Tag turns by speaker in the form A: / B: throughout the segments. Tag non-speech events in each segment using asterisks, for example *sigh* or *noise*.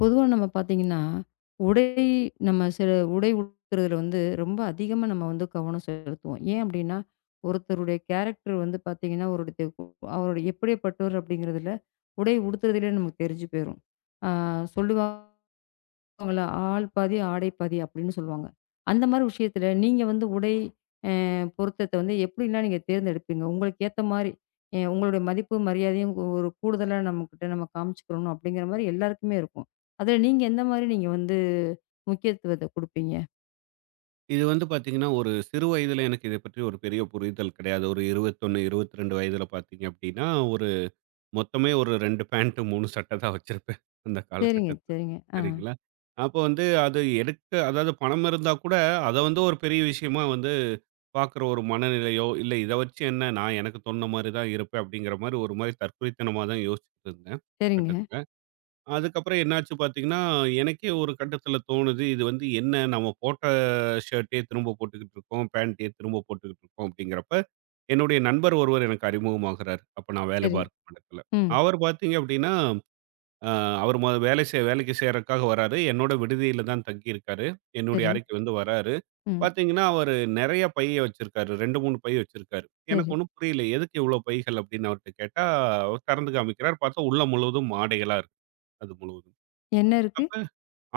A: பொதுவா நம்ம பார்த்தீங்கன்னா, உடை நம்ம சில உடை உடுத்துறதுல வந்து ரொம்ப அதிகமா நம்ம வந்து கவனம் செலுத்துவோம். ஏன் அப்டின்னா, ஒருத்தருடைய கேரக்டர் வந்து பார்த்தீங்கன்னா, அவருடைய அவருடைய எப்படியாப்பட்டவர் அப்படிங்கிறதுல, உடை உடுத்துறதிலே நமக்கு தெரிஞ்சு போயிரும். ஆ சொல்லுவா அவங்கள ஆள் பாதி, ஆடை பாதி அப்படின்னு சொல்லுவாங்க. அந்த மாரி விஷயத்துல நீங்க வந்து உடை அ பொருத்தத்த வந்து எப்படிலாம் நீங்க தேர்ந்தெடுப்பீங்க? உங்களுக்கு ஏத்த மாரி உங்களுடைய மதிப்பு, மரியாதையும் ஒரு கூடுதலா நம்மகிட்ட நம்ம காமிச்சுக்கிறணும் அப்படிங்கிற மாரி எல்லாருக்குமே இருக்கும். அதுல நீங்க எந்த மாரி வந்து முக்கியத்துவத்த குடுப்பீங்க?
B: இது வந்து பார்த்தீங்கன்னா, ஒரு சிறு வயதில எனக்கு இத பற்றி ஒரு பெரிய புரிதல் கிடையாது. ஒரு 21, 22 வயதில பார்த்தீங்க அப்டின்னா, ஒரு மொத்தமே ஒரு 2 பேண்ட் 3 சட்ட தான் வச்சிருப்பேன். அந்த
A: சரிங்க,
B: காலகட்டத்தில.
A: சரிங்க. ஆ.
B: சரிங்களா? அப்போ வந்து அது எடுக்க அதாவது பணம் இருந்தா கூட, அத வந்து ஒரு பெரிய விஷயமா வந்து பார்க்குற ஒரு மனநிலையோ, இல்ல இத வச்சு என்ன நான் எனக்கு தோணுன மாரி தான் இருப்பேன் அப்டிங்கிற மாரி ஒரு மாரி தற்குறித்தனமா தான் யோசிச்சுட்டு இருந்தேன்.
A: சரிங்க.
B: கட்டத்தில். அதுக்கப்புறம் என்னாச்சு பார்த்தீங்கன்னா, எனக்கே ஒரு கட்டத்தில தோணுது, இது வந்து என்ன நம்ம போட்ட ஷர்ட்டே திரும்ப போட்டுக்கிட்டு இருக்கோம், பேண்ட்டே திரும்ப போட்டுக்கிட்டு இருக்கோம் அப்படிங்கிறப்ப, என்னுடைய நண்பர் ஒருவர் எனக்கு அறிமுகமாகுறாரு. அப்ப நான் வேலை
A: சரி.
B: பார்க்கும் இடத்துல.
A: ம்.
B: அவர் பார்த்தீங்க அப்படின்னா, அ அவர் மொத வேலை செய் வேலைக்கு சேர்றதுக்காக வராரு. என்னோட விடுதியில தான் தங்கியிருக்காரு. என்னுடைய
A: சரி.
B: அறைக்கு வந்து வராரு.
A: ம்.
B: பார்த்தீங்கன்னா, அவரு நெறைய பைய வச்சிருக்காரு. 2, 3 பை வச்சிருக்காரு. எனக்கு
A: சரி.
B: ஒண்ணும் புரியல. எதுக்கு இவ்வளோ பைகள் அப்படின்னு அவர்ட்ட கேட்டா, அவர் திறந்து காமிக்கிறார். பார்த்தா உள்ள முழுவதும் ஆடைகளா இருக்கு. அது முழுவதும்.
A: என்ன இருக்கு?
B: அப்ப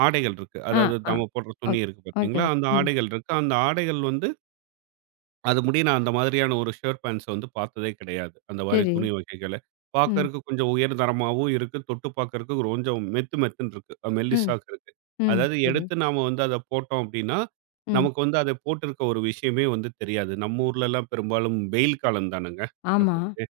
B: ஆடைகள் இருக்கு.
A: ஆ,
B: அதாவது
A: ஆ.
B: நம்ம போடுற துணி
A: ஓக்
B: இருக்கு
A: ஓகே,
B: பார்த்தீங்களா?
A: ஓகே.
B: அந்த
A: ம்.
B: ஆடைகள் இருக்கு. அந்த ஆடைகள் வந்து அது முடிய நான் அந்த மாதிரியான ஒரு ஷர்ட், பேண்ட்ஸ வந்து பார்த்ததே கிடையாது. அந்த மாரி
A: சரி.
B: துணி வகைகள.
A: ம்.
B: பார்க்கறக்கு கொஞ்சம் உயர் தரமாவும் இருக்கு. தொட்டு பார்க்கறக்கு கொஞ்சம் மெத்து மெத்துன்னு இருக்கு.
A: ம்.
B: மெல்லிசாக்கு இருக்கு.
A: ம்.
B: அதாவது
A: சரி.
B: எடுத்து நாம வந்து அத போட்டோம் அப்டின்னா,
A: ம்.
B: நமக்கு வந்து அத போட்டிருக்க ஒரு விஷயமே வந்து தெரியாது. நம்ம ஊர்லலாம் பெரும்பாலும் வெயில் காலம் தானங்க
A: ஆமா.
B: எப்பவுமே.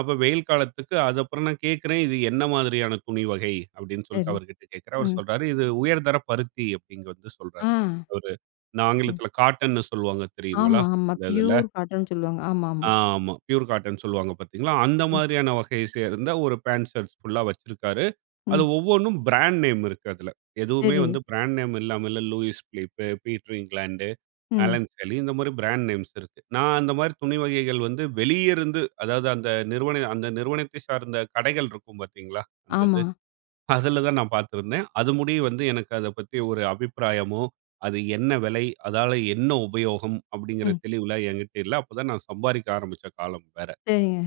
B: அப்ப வெயில் காலத்துக்கு அதுக்கப்புறம் நான் கேட்கிறேன், "இது என்ன மாதிரியான துணி வகை?" அப்படின்னு சொல்லிட்டு
A: சரி.
B: அவர்கிட்ட கேட்கிறேன். அவர்
A: ம்.
B: சொல்றாரு, "இது உயர்தர பருத்தி" அப்படின்னு வந்து சொல்றாரு.
A: ஆ.
B: அவரு இந்த
A: ம்.
B: ஆங்கிலத்தில காட்டன்னு சொல்லுவாங்க தெரியுங்களா?
A: ஆமா, ஆமா.
B: அந்த இதுல.
A: பியூர் காட்டன்னு சொல்லுவாங்க. ஆமா, ஆமா.
B: ஆமா. பியூர் காட்டன் சொல்லுவாங்க பார்த்தீங்களா? அந்த
A: ம்,
B: மாதிரியான வகையை சேர்ந்த ஒரு பேண்ட் ஷர்ட்ஸ் ஃபுல்லா வச்சிருக்காரு. அது
A: ம்.
B: ஒவ்வொன்னும் பிராண்ட் நேம் இருக்கு அதுல. எதுவுமே
A: சரி.
B: வந்து பிராண்ட் நேம் இல்லாம இல்ல லூயிஸ் பிலிப், பீட்டர் இங்கிலாந்து
A: ம்.
B: ஆலன் சாலி இந்த மாரி பிராண்ட் நேம்ஸ் இருக்கு. நான் அந்த மாரி துணி வகைகள் வந்து வெளியிருந்து அதாவது அந்த நிறுவனத்தை சார்ந்த கடைகள் இருக்கும் பார்த்தீங்களா? அந்த இது.
A: ஆமா.
B: அதுல தான் நான் பார்த்திருந்தேன். அது முடிய வந்து எனக்கு அத பத்தி ஒரு அபிப்பிராயமோ, அது என்ன விலை? அதால என்ன உபயோகம்? அப்படிங்கிற
A: ம்.
B: தெளிவுலாம் என்கிட்ட இல்ல. அப்பதான் நான் சம்பாரிக்க ஆரம்பிச்ச காலம் வேற.
A: சரிங்க.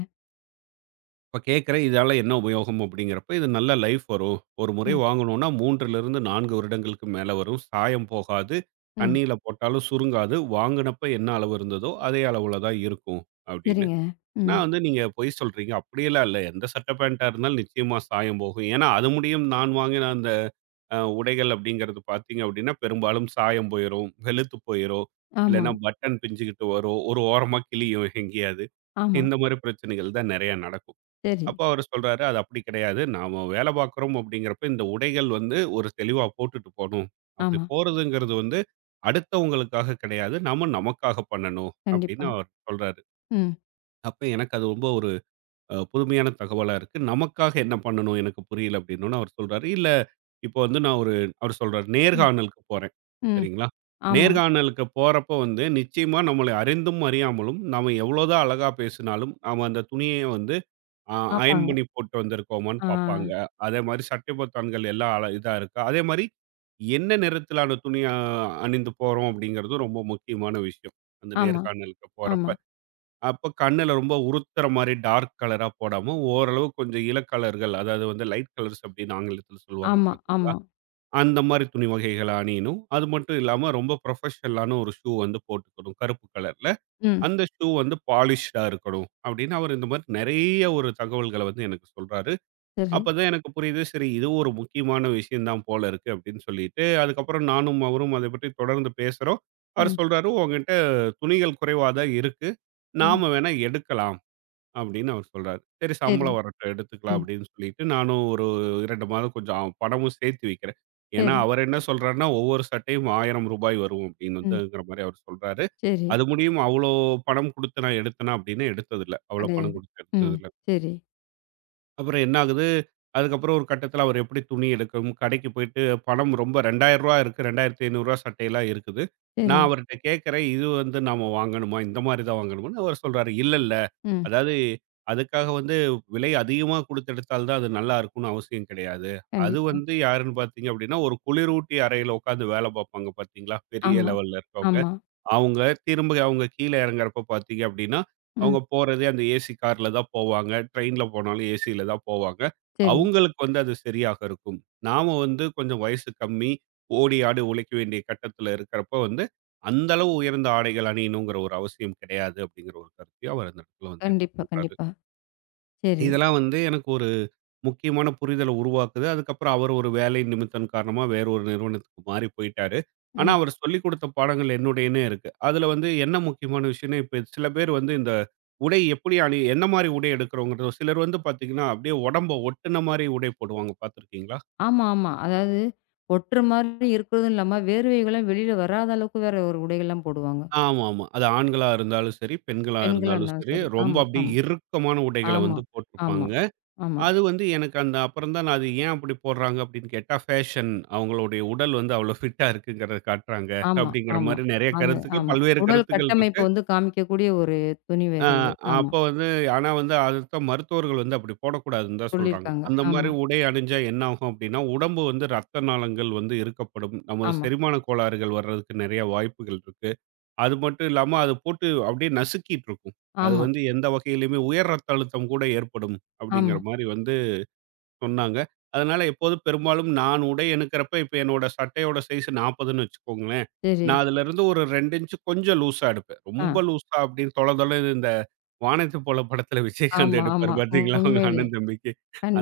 B: இப்ப கேட்கிறேன். இதால என்ன உபயோகம் அப்படிங்கிறப்ப, இது நல்ல லைஃப் வரும். ஒரு முறை
A: ம்,
B: வாங்குனோம்னா 3லிருந்து 4 வருடங்களுக்கு மேல வரும். சாயம் போகாது.
A: ம்.
B: தண்ணீல போட்டாலும் சுருங்காது. வாங்குனப்ப என்ன அளவு இருந்ததோ, அதே அளவுல தான் இருக்கும் அப்படின்னு.
A: சரிங்க. ம்.
B: நான் வந்து நீங்க பொய் சொல்றீங்க. அப்படியெல்லாம் இல்ல. எந்த சட்ட பேண்டா இருந்தாலும் நிச்சயமா சாயம் போகும். ஏன்னா அது முடியும் நான் வாங்கின அந்த உடைகள் அப்படிங்கிறது பார்த்தீங்க அப்படின்னா, பெரும்பாலும் சாயம் போயிரும், வெளுத்து போயிரும்.
A: ஆமா,
B: இல்லன்னா பட்டன் பிஞ்சுகிட்டு வரும். ஒரு ஓரமா கிழியும் எங்கேயாவது.
A: ஆமா.
B: இந்த மாரி பிரச்சனைகள் தான் நெறைய நடக்கும்.
A: சரி.
B: அப்ப அவரு சொல்றாரு, "அது அப்படி கிடையாது. நாம வேலை பார்க்குறோம் அப்படிங்கிறப்ப இந்த உடைகள் வந்து ஒரு தெளிவா போட்டுட்டு போணும். அப்படி
A: ஆமா.
B: போறதுங்கிறது வந்து அடுத்தவங்களுக்காக கிடையாது. நாம நமக்காக பண்ணணும்." அப்படின்னு
A: கண்டிப்பா.
B: அவர் சொல்றாரு.
A: ம்.
B: அப்ப எனக்கு அது ரொம்ப ஒரு புதுமையான தகவலா இருக்கு. நமக்காக என்ன பண்ணணும் எனக்கு புரியல அப்படின்னோன அவர் சொல்றாரு, "இல்ல இப்போ வந்து நான் ஒரு" அவர் சொல்றாரு,
A: ம்.
B: "நேர்காணலுக்கு போறேன்."
A: ம்.
B: சரிங்களா?
A: ஆமா.
B: நேர்காணலுக்கு போறப்ப வந்து நிச்சயமா நம்மளை அறிந்தும் அறியாமலும் நாம எவ்வளோதான் அழகா பேசினாலும் நாம அந்த துணிய வந்து ஆ அயர்ன்
A: பாப்பாங்க.
B: பண்ணி போட்டு வந்திருக்கோமான்னு
A: ஆ.
B: பார்ப்பாங்க. அதே மாரி சட்டை பொத்தான்கள் எல்லாம் அல இதா இருக்கா? அதே மாரி என்ன நிறத்திலான துணி அணிந்து போறோம் அப்படிங்கிறது ரொம்ப முக்கியமான விஷயம். அந்த
A: ஆமா,
B: நேர்காணலுக்கு போறப்ப.
A: ஆமா,
B: அப்ப கண்ணுல ரொம்ப உறுத்துற மாரி டார்க் கலரா போடாம, ஓரளவு கொஞ்சம் இள கலர்கள், அதாவது வந்து லைட் கலர்ஸ் அப்படின்னு ஆங்கிலத்தில சொல்லுவாங்க
A: ஆமா,
B: பார்த்தீங்களா?
A: ஆமா.
B: அந்த மாரி துணி வகைகள அணியணும். அது மட்டும் இல்லாம ரொம்ப ப்ரொஃபஷனலான ஒரு ஷூ வந்து போட்டுக்கணும். கருப்பு கலர்ல.
A: ம்.
B: அந்த ஷூ வந்து பாலிஷ்டா இருக்கணும் அப்படின்னு அவர் இந்த மாதிரி நிறைய ஒரு தகவல்கள வந்து எனக்கு சொல்றாரு.
A: சரி.
B: அப்பதான் எனக்கு புரியுது. சரி இதுவும் ஒரு முக்கியமான விஷயம் தான் போல இருக்கு அப்படின்னு சொல்லிட்டு, அதுக்கப்புறம் நானும் அவரும் அதைப் பற்றி தொடர்ந்து பேசுறோம். அவர்
A: ம்.
B: சொல்றாரு, "உன்கிட்ட துணிகள் குறைவா தான் இருக்கு.
A: ம்.
B: நாம வேணா எடுக்கலாம். அப்படின்னு அவர் சொல்றாரு. சரி
A: சரி.
B: சம்பளம் வரட்டும் எடுத்துக்கலாம்
A: ம்.
B: அப்படின்னு சொல்லிட்டு, நானும் ஒரு 2 மாதம் கொஞ்சம் பணமும் சேர்த்து வைக்கிறேன். ஏன்னா
A: சரி.
B: அவர் என்ன சொல்றாருன்னா, ஒவ்வொரு சட்டையும் ரூ. 1000 வரும் அப்படின்னு
A: ம்.
B: வந்துங்கிற மாரி அவர் சொல்றாரு.
A: சரி.
B: அது முடியும் அவ்வளோ பணம் குடுத்து நான் எடுத்தேனா அப்படின்னா எடுத்ததில்ல. அவ்வளோ பணம்
A: கிடையாது.
B: குடுத்து
A: ம்.
B: எடுத்ததில்ல.
A: சரி.
B: அப்புறம் என்ன ஆகுது, அதுக்கப்புறம் ஒரு கட்டத்தில அவர் எப்படி துணி எடுக்கும், கடைக்கு போயிட்டு பணம் ரொம்ப ரூ. 2000 இருக்கு. ரூ. 2500 சட்டையெல்லாம் இருக்குது.
A: சரி.
B: நான் ம். அவர்ட்ட கேட்கிறேன், இது வந்து நாம வாங்கணுமா? இந்த மாரி தான் வாங்கணுமான்னு அவர் சொல்றாரு, "இல்ல, இல்ல.
A: ம்.
B: அதாவது அதுக்காக வந்து விலை அதிகமா குடுத்து எடுத்தால் தான் அது நல்லா இருக்கும்னு அவசியம் கிடையாது. அது
A: கண்டிப்பா.
B: வந்து யாருன்னு பார்த்தீங்க அப்படின்னா, ஒரு குளிரூட்டி அறையில உட்கார்ந்து வேலை பார்ப்பாங்க பார்த்தீங்களா? பெரிய
A: ஆமா,
B: லெவல்ல இருக்கவங்க."
A: ஆமா.
B: அவங்க அவங்க கீழ இறங்குறப்ப பார்த்தீங்க அப்படின்னா,
A: ம்.
B: அவங்க போறதே அந்த ஏசி கார்ல தான் போவாங்க. ட்ரெயின்ல போனாலும் ஏசில தான் போவாங்க.
A: சரி.
B: அவங்களுக்கு வந்து அது சரியாக இருக்கும். நாம வந்து கொஞ்சம் வயசு கம்மி, ஓடி ஆடி உழைக்க வேண்டிய கட்டத்தில இருக்கிறப்ப வந்து, அந்த அளவு உயர்ந்த ஆடைகள் அணியணுங்கிற ஒரு அவசியம் கிடையாது அப்படிங்கிற ஒரு கருத்தையும் அவர் அந்த இடத்துல வந்து எனக்கு
A: கண்டிப்பா,
B: சொல்றாரு.
A: கண்டிப்பா. சரி.
B: இதெல்லாம் வந்து எனக்கு ஒரு முக்கியமான புரிதல உருவாக்குது. அதுக்கப்புறம் அவர் ஒரு வேலை நிமித்தம் காரணமா வேற ஒரு நிறுவனத்துக்கு மாறி போயிட்டாரு. ஆனா, ம்.
A: ம்.
B: அவர் சொல்லிக் குடுத்த பாடங்கள் என்னுடையன்னே இருக்கு. அதுல வந்து என்ன முக்கியமான விஷயம்னா, இப்ப சில பேர் வந்து இந்த உடை எப்படி அணி என்ன மாரி உடை எடுக்கிறோங்கிறது சிலர் வந்து பார்த்தீங்கன்னா, அப்படியே உடம்ப ஒட்டுன மாரி உடை போடுவாங்க பார்த்துருக்கீங்களா?
A: ஆமா, ஆமா. அதாவது ஒட்டுற மாரி இருக்கிறதும் இல்லாம, வேர்வைகள்லாம் வெளியில வராத அளவுக்கு வேற ஒரு உடைகள்லாம் போடுவாங்க.
B: ஆமாமா. அது ஆண்களா இருந்தாலும் சரி, பெண்களா
A: பெண்களா
B: இருந்தாலும்
A: இருந்தாலும்
B: சரி,
A: சரி.
B: ரொம்ப
A: ஆமா,
B: அப்படியே
A: ஆமா,
B: இறுக்கமான உடைகள
A: ஆமா,
B: வந்து
A: ஆமா,
B: போட்டிருப்பாங்க.
A: ஆமா,
B: அது வந்து எனக்கு அந்த அப்புறம் தான் நான் அது ஏன் அப்படி போடுறாங்க அப்படின்னு கேட்டா, ஃபேஷன் அவங்களுடைய உடல் வந்து அவ்வளோ ஃபிட்டா இருக்குங்கிறத காட்டுறாங்க.
A: ஆமா,
B: அப்படிங்கிற
A: ஆமா.
B: மாரி நெறைய
A: அது
B: கருத்துக்கள்,
A: ஆமா.
B: பல்வேறு
A: உடல்
B: கருத்துக்கள் இருக்கு.
A: கட்டமைப்ப வந்து காமிக்கக்கூடிய ஒரு துணி
B: அ
A: வகைகள். ஆமா.
B: அப்போ வந்து ஆனா வந்து அதுதான் மருத்துவர்கள் வந்து அப்படி போடக்கூடாதுன்னு தான் சொல்றாங்க.
A: சொல்லியிருக்காங்க.
B: அந்த மாரி
A: ஆமா,
B: உடை அணிஞ்சா என்ன ஆகும் அப்படின்னா, உடம்பு வந்து ரத்த நாளங்கள் வந்து இருக்கப்படும். நமது
A: ஆமா,
B: செரிமான கோளாறுகள் வர்றதுக்கு நெறைய வாய்ப்புகள் இருக்கு. அது மட்டும் இல்லாம அது போட்டு அப்படியே நசுக்கிட்டு இருக்கும். அது
A: ஆமா,
B: வந்து எந்த வகையிலயுமே உயர் ரத்த அழுத்தம் கூட ஏற்படும் அப்படிங்கிற
A: ஆமா.
B: மாரி வந்து சொன்னாங்க. அதனால எப்போதும் பெரும்பாலும் நான் உடை எடுக்கிறப்ப, இப்ப என்னோட சட்டையோட சைஸ் 40ன்னு வச்சுக்கோங்களேன்.
A: சரி.
B: நான் அதிலிருந்து ஒரு 2 இன்ச் கொஞ்சம் லூஸா எடுப்பேன்.
A: ஆ.
B: ரொம்ப லூஸா அப்படின்னு தொல தொலன்னு இந்த வானத்தை போல படத்துல விஜயகாந்த்
A: ஆமா,
B: எடுப்பாரு
A: ஆமா.
B: பார்த்தீங்களா? அவங்க
A: உண்மையிலேயே.
B: அண்ணன் தம்பிக்கு.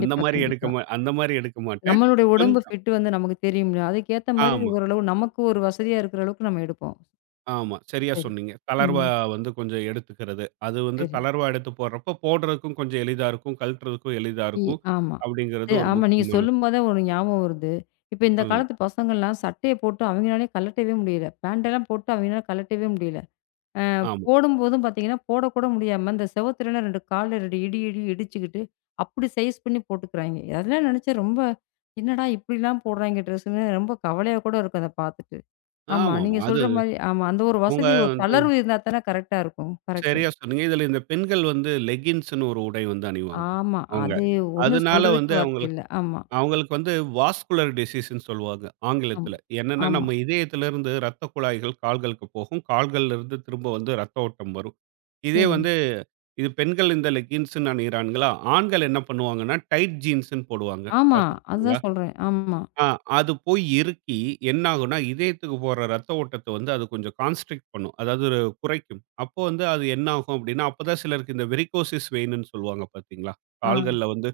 B: அந்த மாரி எடுக்க
A: கண்டிப்பா.
B: மா அந்த மாரி எடுக்க மாட்டேன்.
A: நம்மளுடைய உடம்பு
B: கொஞ்சம்
A: ஃபிட் வந்து நமக்கு தெரியும்ல. அதுக்கேத்த மாரி
B: ஆமா,
A: ஓரளவு நமக்கு ஒரு வசதியா இருக்கிற அளவுக்கு நம்ம எடுப்போம்.
B: ஆமா. சரியா
A: சரி.
B: சொன்னீங்க.
A: ம்.
B: தளர்வா வந்து கொஞ்சம் எடுத்துக்கிறது. அது வந்து
A: சரி.
B: தளர்வா எடுத்து போடுறப்ப போடுறதுக்கும் கொஞ்சம் எளிதா இருக்கும். கழட்டுறதுக்கும் எளிதா
A: இ
B: இருக்கும்.
A: ஆமா.
B: அப்படிங்கிறது
A: இது
B: ஒரு
A: ஆமா நீங்க
B: முக்கியமான
A: சொல்லும்போதே ஒரு ஞாபகம் வருது. இப்ப இந்த
B: சொல்லுங்க.
A: காலத்து பசங்கள்லாம் சட்டைய போட்டு அவங்கனாலே கழட்டவே முடியல. பேண்ட் எல்லாம் போட்டு அவங்கனால கழட்டவே முடியல.
B: ஆமா,
A: போடும்போதும் பார்த்தீங்கன்னா, போடக்கூட முடியாம இந்த செவுத்துலலாம் 2 கால்ல 2 இடி இடிச்சுக்கிட்டு, அப்படி சைஸ் பண்ணி போட்டுக்கிறாய்ங்க. அதெல்லாம் நினைச்சா ரொம்ப, என்னடா இப்படிலாம் போடுறாய்ங்க ட்ரெஸ்ஸுன்னு ரொம்ப கவலையா கூட இருக்கும் அத பார்த்துட்டு. ஆமா
B: ஆமாமா.
A: நீங்க
B: அது
A: சொல்ற மாரி ஆமா அந்த ஒரு
B: அவங்க
A: வசதி ஒரு
B: வந்து
A: தளர்வு இருந்தா தானே கரெக்ட்டா இருக்கும். கரெக்ட்டு.
B: சரியா சொன்னீங்க. இதுல இந்த பெண்கள் வந்து லெகின்ஸ்ன்னு ஒரு உடை வந்து அணிவாங்க,
A: ஆமா.
B: அவங்க.
A: அது ஒண்ணும்
B: அதனால
A: சொல்றதுக்கு
B: வந்து
A: வார்த்தை
B: அவங்களுக்கு
A: இல்ல. ஆமா.
B: அவங்களுக்கு வந்து வாஸ்குலர் டிசீஸ்ன்னு சொல்லுவாங்க
A: ஆமா.
B: ஆங்கிலத்துல. என்னன்னா
A: ஆமா.
B: நம்ம இதயத்திலிருந்து ரத்த குழாய்கள் கால்களுக்கு போகும். கால்கள்ல இருந்து திரும்ப வந்து ரத்த ஓட்டம் வரும். இதே
A: சரி.
B: வந்து இது பெண்கள் இந்த லெகின்ஸ்ன்னு அணியிறான்களா, ஆண்கள் என்ன பண்ணுவாங்கன்னா டைட் ஜீன்ஸ்ன்னு போடுவாங்க.
A: ஆமா.
B: பார்த்திருக்கீங்களா?
A: அதுதான் சொல்றேன். ஆமா.
B: ஆ அது போய் இறுக்கி என்ன ஆகும்னா, இதயத்துக்கு போற ரத்த ஓட்டத்த வந்து அது கொஞ்சம் கான்ஸ்ட்ரிக்ட் பண்ணும். அதாவது ஒரு குறைக்கும். அப்போ வந்து அது என்ன ஆகும் அப்டின்னா, அப்பதான் சிலருக்கு இந்த வெரிகோசிஸ் வெயின்னு சொல்லுவாங்க பார்த்தீங்களா?
A: ஆ.
B: கால்கள்ல வந்து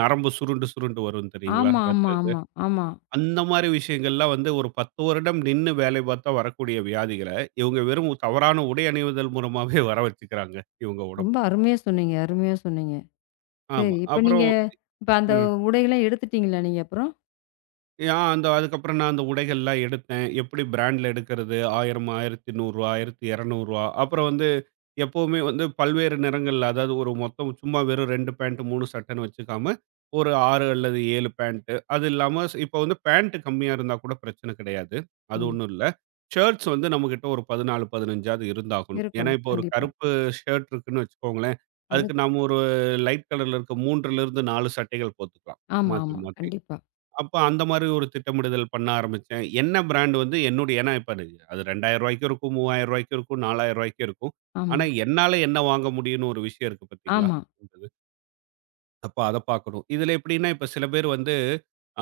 B: நரம்பு சுருண்டு சுருண்டு வரும் தெரியுங்களா?
A: ஆமா, ஆமா,
B: ரத்த இது.
A: ஆமா, ஆமா.
B: அந்த மாரி விஷயங்கள்லாம் வந்து ஒரு 10 வருடம் நின்னு வேலை பார்த்தா வரக்கூடிய வியாதிகள, இவங்க வெறும் தவறான உடை அணிவதல் மூலமாவே *laughs* வர வச்சுக்கிறாங்க. இவங்க
A: ரொம்ப
B: உடம்புக்கு.
A: அருமையா சொன்னீங்க, அருமையா சொன்னீங்க.
B: ஆமா.
A: சரி.
B: அப்புறம்
A: இப்ப அந்த
B: ம்.
A: உடையெல்லாம் எடுத்துட்டீங்களா நீங்க அப்புறம்?
B: அந்த அதுக்கப்புறம் நான் அந்த உடைகள்லாம் எடுத்தேன். எப்படி பிராண்ட்ல எடுக்கிறது? 1000 ரூ. 1100 1200 அப்புறம் வந்து எப்பவுமே வந்து பல்வேறு நிறங்கள்ல அதாவது ஒரு மொத்தம் சும்மா வெறும் 2 பேண்ட் 3 சட்டைன்னு வச்சுக்காம, ஒரு 6 அல்லது 7 பேண்ட். அது இல்லாம இப்ப வந்து பேண்ட் கம்மியா இருந்தா கூட பிரச்சனை கிடையாது. அது
A: ம்.
B: ஒண்ணும் இல்ல. ஷர்ட்ஸ் வந்து நம்மகிட்ட ஒரு 14, 15ஆவது இருந்தாகணும். ஏன்னா
A: இருக்கணும்.
B: இப்போ ஒரு
A: கண்டிப்பா.
B: கருப்பு ஷர்ட் இருக்குன்னு வச்சுக்கோங்களேன், அதுக்கு
A: அதுக்கு
B: நாம ஒரு லைட் கலர்ல இருக்க 3லிருந்து 4 சட்டைகள் போட்டுக்கலாம்.
A: ஆமா,
B: மாத்தி
A: ஆமா.
B: மாத்தி.
A: கண்டிப்பா.
B: அப்ப அந்த மாரி ஒரு திட்டமிடுதல் பண்ண ஆரம்பிச்சேன். என்ன பிராண்ட் வந்து என்னுடைய ஏன்னா இப்ப அது ரூ. 2000க்கும் இருக்கும், ரூ. 3000க்கும் இருக்கும், ரூ. 4000க்கும் இருக்கும்.
A: ஆமா,
B: ஆனா என்னால என்ன வாங்க முடியும்னு ஒரு விஷயம் இருக்கு பார்த்தீங்களா?
A: ஆமா,
B: இருந்தது. அப்ப அத பார்க்கணும். இதுல எப்படின்னா, இப்ப சில பேர் வந்து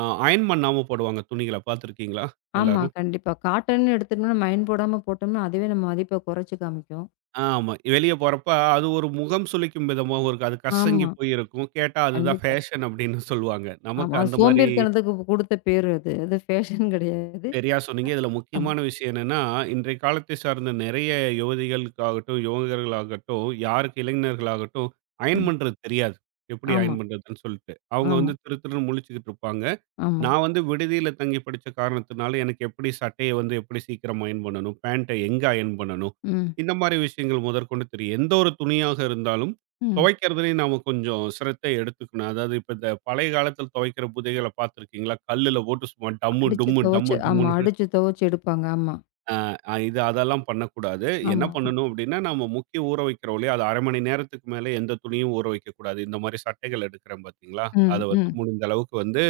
B: அயர்ன் பண்ணாம போடுவாங்க துணிகள பார்த்திருக்கீங்களா
A: ஆமா.
B: எல்லாரும்?
A: கண்டிப்பா. காட்டன்னு எடுத்துட்டோம்னா, நம்ம அயன் போடாம போட்டோம்னா, அதுவே நம்ம மதிப்ப குறைச்சு காமிக்கும்.
B: ஆமா. வெளிய போறப்ப அது ஒரு முகம் சுளிக்கும் விதமாவும் இருக்கும். அது கசங்கி
A: ஆமா.
B: போய் இருக்கும். கேட்டா அதுதான்
A: கண்டிப்பா.
B: ஃபேஷன் அப்படின்னு சொல்லுவாங்க.
A: ஆமா.
B: நமக்கு
A: அது
B: அந்த மாரி
A: சோம்பேறித்தனத்துக்கு குடுத்த பேரு அது. அது ஃபேஷன் கிடையாது.
B: சரியா சொன்னீங்க. இதுல
A: ஆமா.
B: முக்கியமான விஷயம் என்னன்னா, இன்றைய காலத்தை சார்ந்த நிறைய யுவதிகளுக்காகட்டும், யுவங்கர்களாகட்டும், யாருக்கு இளைஞர்களாகட்டும், அயர்ன்
A: ம்.
B: பண்றது தெரியாது. எப்படி
A: ஆமா,
B: அயர்ன் பண்றதுன்னு சொல்லிட்டு. அவங்க
A: ஆமா,
B: வந்து திரு திருன்னு முழிச்சுக்கிட்டு இருப்பாங்க.
A: ஆமா.
B: நான் வந்து விடுதியில தங்கி படிச்ச காரணத்தினால, எனக்கு எப்படி சட்டைய வந்து எப்படி சீக்கிரம் அயர்ன் பண்ணணும்? பேண்ட்ட எங்க அயர்ன் பண்ணணும்?
A: ம்,
B: இந்த மாரி விஷயங்கள் முதற்கொண்டு தெரியும். எந்த ஒரு துணியாக இருந்தாலும்,
A: ம்.
B: துவைக்கிறதுலயும் நாம கொஞ்சம் சிரத்தை எடுத்துக்கணும். அதாவது இப்ப இந்த பழைய காலத்துல துவைக்கிற புதைகள பார்த்திருக்கீங்களா? கல்லுல போட்டு சும்மா டம்மு,
A: அடிச்சு
B: டும்மு,
A: துவச்சு
B: டம்மு,
A: ஆமா.
B: டும்முன்னு
A: அடிச்சு துவச்சு எடுப்பாங்க. ஆமா,
B: அ அ இது அதெல்லாம் பண்ணக்கூடாது. என்ன
A: ஆமா.
B: பண்ணணும் அப்டின்னா, நம்ம முக்கி ஊற வைக்கிறோம் இல்லையா? அது ½ மணி நேரத்துக்கு மேல எந்த துணியும் ஊற வைக்கக்கூடாது. இந்த மாரி சட்டைகள் எடுக்கிறேன் பார்த்தீங்களா? அத
A: ம்,
B: வந்து
A: ம்,
B: முடிந்த அளவுக்கு வந்து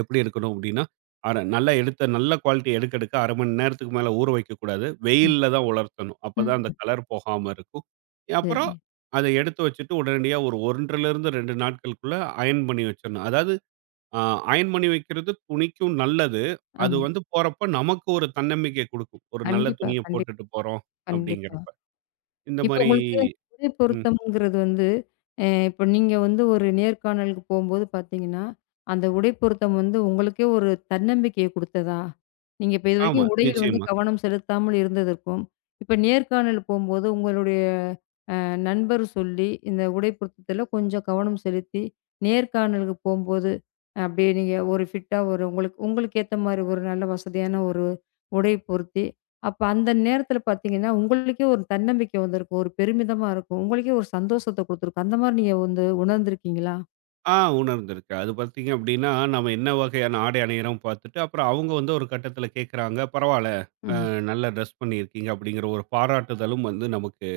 B: எப்டி எடுக்கணும் அப்டின்னா, நல்லா நல்ல குவாலிட்டி எடுக்க ½ மணி நேரத்துக்கு மேல ஊற வைக்கக்கூடாது.
A: ம்,
B: வெயில்ல தான் உலர்த்தணும். அப்பதான்
A: ம்.
B: அந்த கலர் போகாம இருக்கும். அப்புறம்
A: சரிங்க.
B: அத எடுத்து வச்சுட்டு உடனடியா ஒரு 1 ½ நாட்களுக்குள்ள அயர்ன் பண்ணி வச்சுரணும். அதாவது ஆ அயர்ன் பண்ணி வைக்கிறது துணிக்கும் நல்லது. அது
A: ஆமா.
B: வந்து போறப்ப நமக்கு ஒரு தன்னம்பிக்கை குடுக்கும். ஒரு நல்ல
A: கண்டிப்பா,
B: துணிய போட்டுட்டு போறோம்
A: கண்டிப்பா.
B: அப்படிங்கிறப்ப. இந்த
A: இப்ப
B: மாரி
A: உங்களுக்கு ஒரே
B: ம்.
A: பொருத்தம்ங்கிறது வந்து, இப்ப நீங்க வந்து ஒரு நேர்காணலுக்கு போம்போது பார்த்தீங்கன்னா, அந்த உடை பொருத்தம் வந்து உங்களுக்கே ஒரு தன்னம்பிக்கைய குடுத்ததா? நீங்க இப்ப
B: ஆமா,
A: இதுவரைக்கும் உடையில் வந்து
B: நிச்சயமா.
A: கவனம் செலுத்தாமல் இருந்ததற்கும், இப்ப நேர்காணல் போம்போது உங்களுடைய நண்பர் சொல்லி, இந்த உடை பொருத்தத்தில கொஞ்சம் கவனம் செலுத்தி, நேர்காணலுக்கு போம்போது, அப்படியே நீங்க ஒரு ஃபிட்டா ஒரு உங்களுக்கு உங்களுக்கு ஏத்த மாரி ஒரு நல்ல வசதியான ஒரு உடை பொருத்தி, அப்ப அந்த நேரத்தில பார்த்தீங்கன்னா, உங்களுக்கே ஒரு தன்னம்பிக்கை வந்திருக்கும். ஒரு பெருமிதமா இருக்கும். உங்களுக்கே ஒரு சந்தோஷத்த குடுத்துருக்கும். அந்த மாரி நீங்க வந்து உணர்ந்திருக்கீங்களா?
B: ஆ உணர்ந்திருக்கு. அது பார்த்தீங்க அப்படின்னா, நம்ம என்ன வகையான ஆடை அணியிறோம் பார்த்துட்டு, அப்புறம் அவங்க வந்து ஒரு கட்டத்தில கேட்கறாங்க. பரவால்ல,
A: ம்.
B: நல்லா டிரெஸ் பண்ணியிருக்கீங்க அப்படிங்கிற ஒரு பாராட்டுதலும் வந்து நமக்கு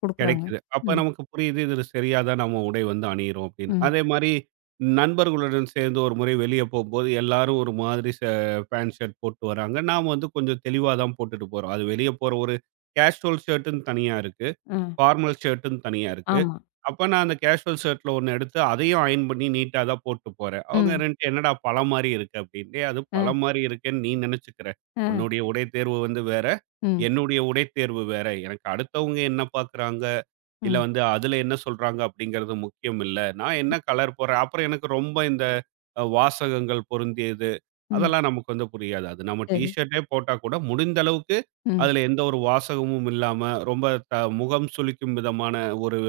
A: குடுக்குறாங்க.
B: கிடைக்குது. அப்ப
A: ம்.
B: நமக்கு புரியுது, இது சரியா தான் நம்ம உடை வந்து அணியிறோம் அப்படின்னு.
A: ம்.
B: அதே மாரி நண்பர்களுடன் சேர்ந்து ஒரு முறை வெளிய போம்போது, எல்லாரும் ஒரு மாதிரி பேண்ட் ஷர்ட் போட்டு வராங்க. நாம வந்து கொஞ்சம் தெளிவா தான் போட்டுட்டு போறோம். அது வெளிய போற ஒரு கேஷுவல் ஷர்ட்டுன்னு தனியா இருக்கு.
A: ஆ.
B: ஃபார்மல் ஷர்ட்டுன்னு தனியா இருக்கு.
A: ஆமா.
B: அப்ப நான் அந்த கேஷுவல் ஷர்ட்ல ஒண்ணு எடுத்து, அதையும் அயர்ன் பண்ணி நீட்டா தான் போட்டு போறேன். அவங்க
A: ம்.
B: 2 "என்னடா பழ மாரி இருக்கு" அப்படின்னு. "டேய் அது பழ
A: அ.
B: மாரி இருக்கேன்னு நீ நெனச்சுக்கிற.
A: அ.
B: உன்னுடைய உடை தேர்வு வந்து வேற,
A: ம்.
B: என்னுடைய உடை தேர்வு வேற. எனக்கு அடுத்தவங்க என்ன பாக்குறாங்க?" இல்ல
A: ம்.
B: வந்து அதுல என்ன சொல்றாங்க அப்படிங்கிறது முக்கியம் இல்ல. நான் என்ன கலர் போடுறேன். அப்புறம் எனக்கு ரொம்ப இந்த வாசகங்கள் பொருந்தியது,
A: ம்.
B: அதெல்லாம் நமக்கு வந்து புரியாது. அது நம்ம டீ
A: சரி.
B: ஷர்ட்டே போட்டா கூட முடிந்த அளவுக்கு
A: ம்.
B: அதுல எந்த ஒரு வாசகமும் இல்லாம, ரொம்ப த முகம் சுளிக்கும் விதமான ஒரு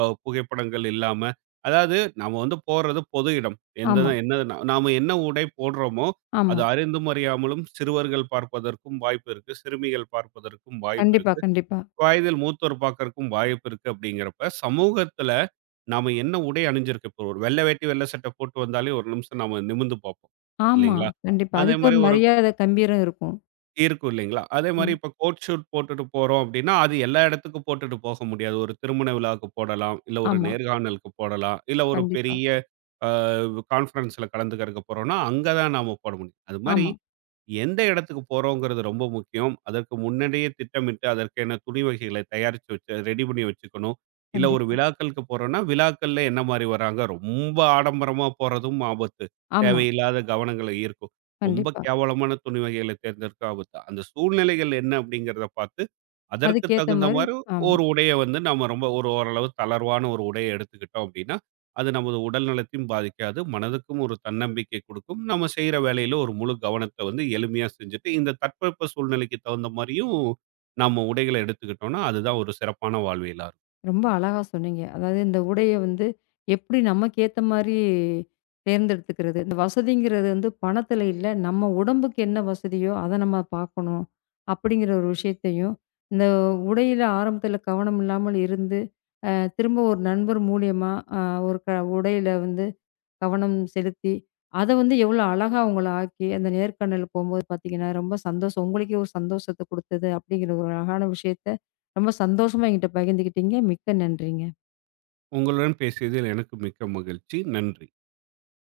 B: புகைப்படங்கள் இல்லாம, அதாவது நாம வந்து போறது பொது இடம். எந்த
A: ஆமா.
B: என்ன நாம என்ன உடை போடுறோமோ,
A: ஆமா.
B: அது அறிந்தும் அறியாமலும் சிறுவர்கள் பார்ப்பதற்கும் வாய்ப்பு இருக்கு. சிறுமிகள் பார்ப்பதற்கும் வாய்ப்பு
A: கண்டிப்பா,
B: இருக்கு.
A: கண்டிப்பா.
B: வயதில் மூத்தோர் பார்க்கறக்கும் வாய்ப்பு இருக்கு அப்படிங்கிறப்ப, சமூகத்துல நாம என்ன உடை அணிஞ்சிருக்கு? இப்போ ஒரு வெள்ளை வேட்டி, வெள்ளை சட்டை போட்டு வந்தாலே ஒரு நிமிஷம் நாம நிமிர்ந்து பார்ப்போம்.
A: ஆமா.
B: இல்லைங்களா?
A: கண்டிப்பா.
B: அதே
A: அதுக்கு
B: மாரி
A: ஒரு
B: ஒரு
A: மரியாதை கம்பீரம் இருக்கும்.
B: இருக்கும் இல்லைங்களா? அதே மாரி
A: ம்.
B: இப்ப கோட் ஷூட் போட்டுட்டு போறோம் அப்படின்னா, அது எல்லா இடத்துக்கும் போட்டுட்டு போக முடியாது. ஒரு திருமண விழாவுக்கு போடலாம், இல்ல ஒரு
A: ஆமா.
B: நேர்காணலுக்கு போடலாம், இல்ல ஒரு
A: கண்டிப்பா.
B: பெரிய அ கான்ஃபரன்ஸ்ல கலந்துக்கிறதுக்கு போறோம்னா, அங்க தான் நாம போட முடியும். அது மாரி
A: ஆமா.
B: எந்த இடத்துக்கு போறோங்கிறது ரொம்ப முக்கியம். அதற்கு முன்னாடியே திட்டமிட்டு, அதற்கான துணி வகைகளை தயாரிச்சு வச்சு ரெடி பண்ணி வச்சுக்கணும். இல்ல ஒரு
A: கண்டிப்பா.
B: விழாக்களுக்கு போறோம்னா, விழாக்கள்ல என்ன மாரி வராங்க? ரொம்ப ஆடம்பரமா போறதும் ஆபத்து.
A: ஆமா.
B: தேவையில்லாத கவனங்கள ஈர்க்கும். ரொம்ப
A: கண்டிப்பா.
B: கேவலமான துணி வகைகளை தேர்ந்தெடுக்க ஆபத்து. அந்த சூழ்நிலைகள் என்ன அப்படிங்கிறத பார்த்து, அதற்கு
A: அதுக்கேத்த
B: தகுந்த
A: மாரி
B: மாரி
A: ஆமா.
B: ஒரு உடைய வந்து நம்ம ரொம்ப ஒரு ஓரளவு தளர்வான ஒரு உடைய எடுத்துக்கிட்டோம் அப்படின்னா, அது நமது உடல் நலத்தையும் பாதிக்காது. மனதுக்கும் ஒரு தன்னம்பிக்கை குடுக்கும். நம்ம செய்ற வேலையில ஒரு முழு கவனத்த வந்து எளிமையா செஞ்சுட்டு, இந்த தட்பவெப்ப சூழ்நிலைக்கு தகுந்த மாரியும் நம்ம உடைகள எடுத்துக்கிட்டோம்னா, அதுதான் ஒரு சிறப்பான வாழ்வியலா இருக்கும்.
A: ரொம்ப அழகா சொன்னீங்க. அதாவது இந்த உடைய வந்து எப்படி நமக்கு ஏத்த மாரி தேர்ந்தெடுத்துக்கிறது. இந்த வசதிங்கிறது வந்து பணத்தில இல்ல. நம்ம உடம்புக்கு என்ன வசதியோ அத நம்ம பார்க்கணும். அப்படிங்கிற ஒரு விஷயத்தையும், இந்த உடையில ஆரம்பத்தில கவனம் இல்லாமல் இருந்து, அ திரும்ப ஒரு நண்பர் மூலியமா அ ஒரு உடையில வந்து கவனம் செலுத்தி, அத வந்து எவ்வளோ அழகா அவங்கள ஆக்கி, அந்த நேர்காணல் போம்போது பார்த்தீங்கன்னா, ரொம்ப சந்தோஷம். உங்களுக்கே ஒரு சந்தோஷத்த குடுத்தது, அப்படிங்கிற ஒரு அழகான விஷயத்த ரொம்ப சந்தோஷமா என்கிட்ட பகிர்ந்துக்கிட்டீங்க. மிக்க நன்றி.
B: உங்களுடன் பேசியதில் எனக்கு மிக்க மகிழ்ச்சி. நன்றி.